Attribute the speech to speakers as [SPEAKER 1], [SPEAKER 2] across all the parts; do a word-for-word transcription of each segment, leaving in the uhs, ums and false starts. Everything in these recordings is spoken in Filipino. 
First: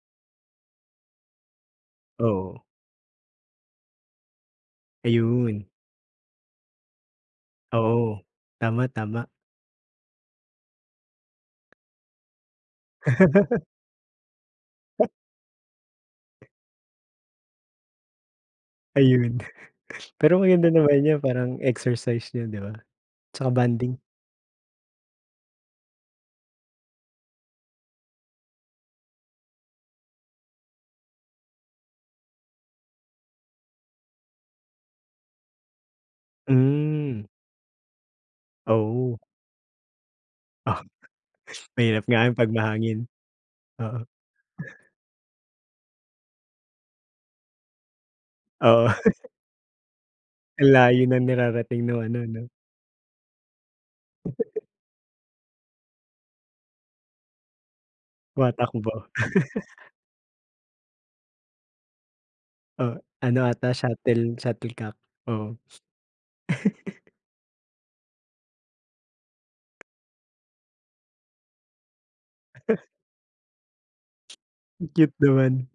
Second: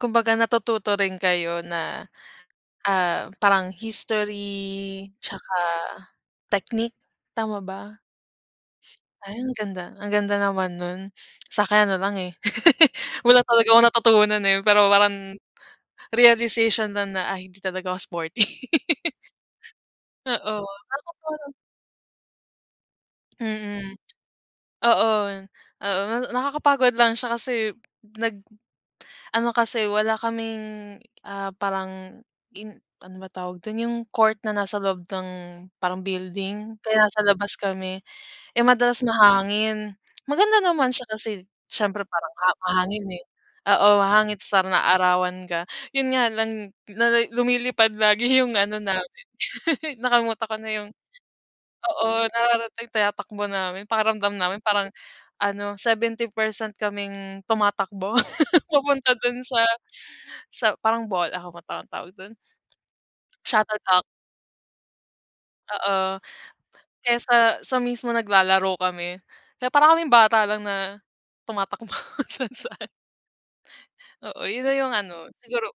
[SPEAKER 1] Kumbaga natututo rin kayo na,
[SPEAKER 2] Oo.
[SPEAKER 1] ah, parang history tsaka
[SPEAKER 2] Ayun.
[SPEAKER 1] technique, tama ba?
[SPEAKER 2] Oo, tama tama.
[SPEAKER 1] Ay ang ganda, ang ganda naman nun. Sakin ano lang, eh, wala talaga akong natutunan, eh, pero parang realization lang na, ah, hindi talaga ako sporty.
[SPEAKER 2] Ayun, pero ngayon
[SPEAKER 1] Oo
[SPEAKER 2] ano naman
[SPEAKER 1] kaso
[SPEAKER 2] yung
[SPEAKER 1] parang.
[SPEAKER 2] parang exercise niyo di ba tsaka
[SPEAKER 1] Mm
[SPEAKER 2] bonding?
[SPEAKER 1] oo, oo na nakakapagod lang siya kasi nag ano kasi wala kaming, ah, parang in ano ba tawag dun yung court na nasa loob ng parang building. Kaya nasa
[SPEAKER 2] Mm.
[SPEAKER 1] labas kami, eh, madalas
[SPEAKER 2] Oo.
[SPEAKER 1] mahangin. Maganda
[SPEAKER 2] Ah,
[SPEAKER 1] naman siya kasi syempre
[SPEAKER 2] mahirap nga
[SPEAKER 1] parang
[SPEAKER 2] yung pag
[SPEAKER 1] maha
[SPEAKER 2] mahangin,
[SPEAKER 1] mahangin, eh, oo
[SPEAKER 2] oo.
[SPEAKER 1] mahangin tas parang naaarawan ka. Yun nga lang nali lumilipad lagi yung ano
[SPEAKER 2] Oo.
[SPEAKER 1] namin nakalimutan ko na
[SPEAKER 2] Ang
[SPEAKER 1] yung,
[SPEAKER 2] layo ng nirarating nung
[SPEAKER 1] oo
[SPEAKER 2] ano no?
[SPEAKER 1] nararating tinatakbo namin, pakiramdam namin parang ano seventy percent kaming tumatakbo
[SPEAKER 2] Tumatakbo.
[SPEAKER 1] papunta dun sa, sa parang ball ano bang tawa tawag dun?
[SPEAKER 2] Oh ano ata
[SPEAKER 1] Shuttlecock.
[SPEAKER 2] shuttle shuttlecock, oo.
[SPEAKER 1] Oo kaya sa sa mismo naglalaro kami kaya parang kaming bata lang na tumatakbo kung saan-saan. Oo yun na
[SPEAKER 2] Ang
[SPEAKER 1] yung
[SPEAKER 2] cute
[SPEAKER 1] ano siguro
[SPEAKER 2] naman.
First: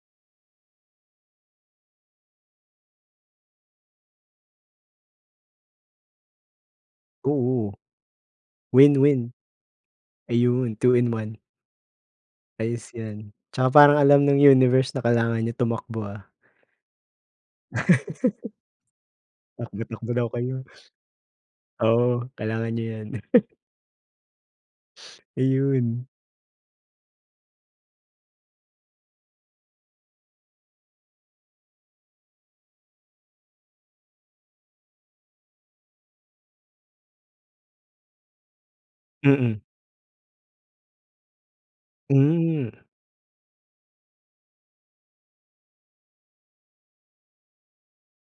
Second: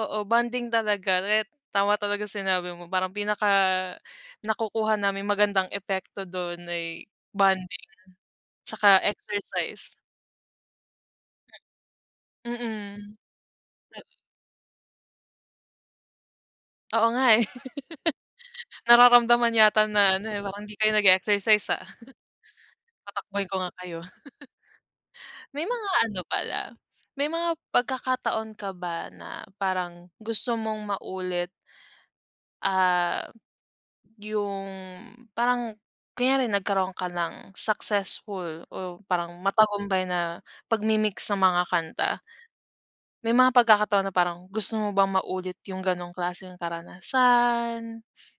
[SPEAKER 1] oo bonding talaga ret tama talaga sinabi mo parang pinaka nakukuha namin magandang epekto dun ay
[SPEAKER 2] Oo.
[SPEAKER 1] bonding
[SPEAKER 2] Win
[SPEAKER 1] tsaka
[SPEAKER 2] win.
[SPEAKER 1] exercise.
[SPEAKER 2] Ayun two in one Ayos
[SPEAKER 1] Mm.
[SPEAKER 2] yan tsaka parang
[SPEAKER 1] Nag
[SPEAKER 2] alam ng universe na kailangan niyo tumakbo, ah.
[SPEAKER 1] Oo nga, eh. Nararamdaman
[SPEAKER 2] Takbo
[SPEAKER 1] yata
[SPEAKER 2] takbo
[SPEAKER 1] na
[SPEAKER 2] daw
[SPEAKER 1] ano, eh,
[SPEAKER 2] kayo.
[SPEAKER 1] parang hindi kayo nag-exercise, ah.
[SPEAKER 2] Oo kailangan nyo yan.
[SPEAKER 1] Patakbuhin ko nga kayo. May mga
[SPEAKER 2] Ayun.
[SPEAKER 1] ano pala, may mga pagkakataon ka ba na parang gusto mong maulit ah, yung parang kunyari nagkaroon ka ng successful o parang
[SPEAKER 2] Mm.
[SPEAKER 1] matagumpay na pagmimix ng mga kanta?
[SPEAKER 2] Hmm.
[SPEAKER 1] May mga pagkakataon na parang gusto mo bang maulit yung ganong klaseng karanasan?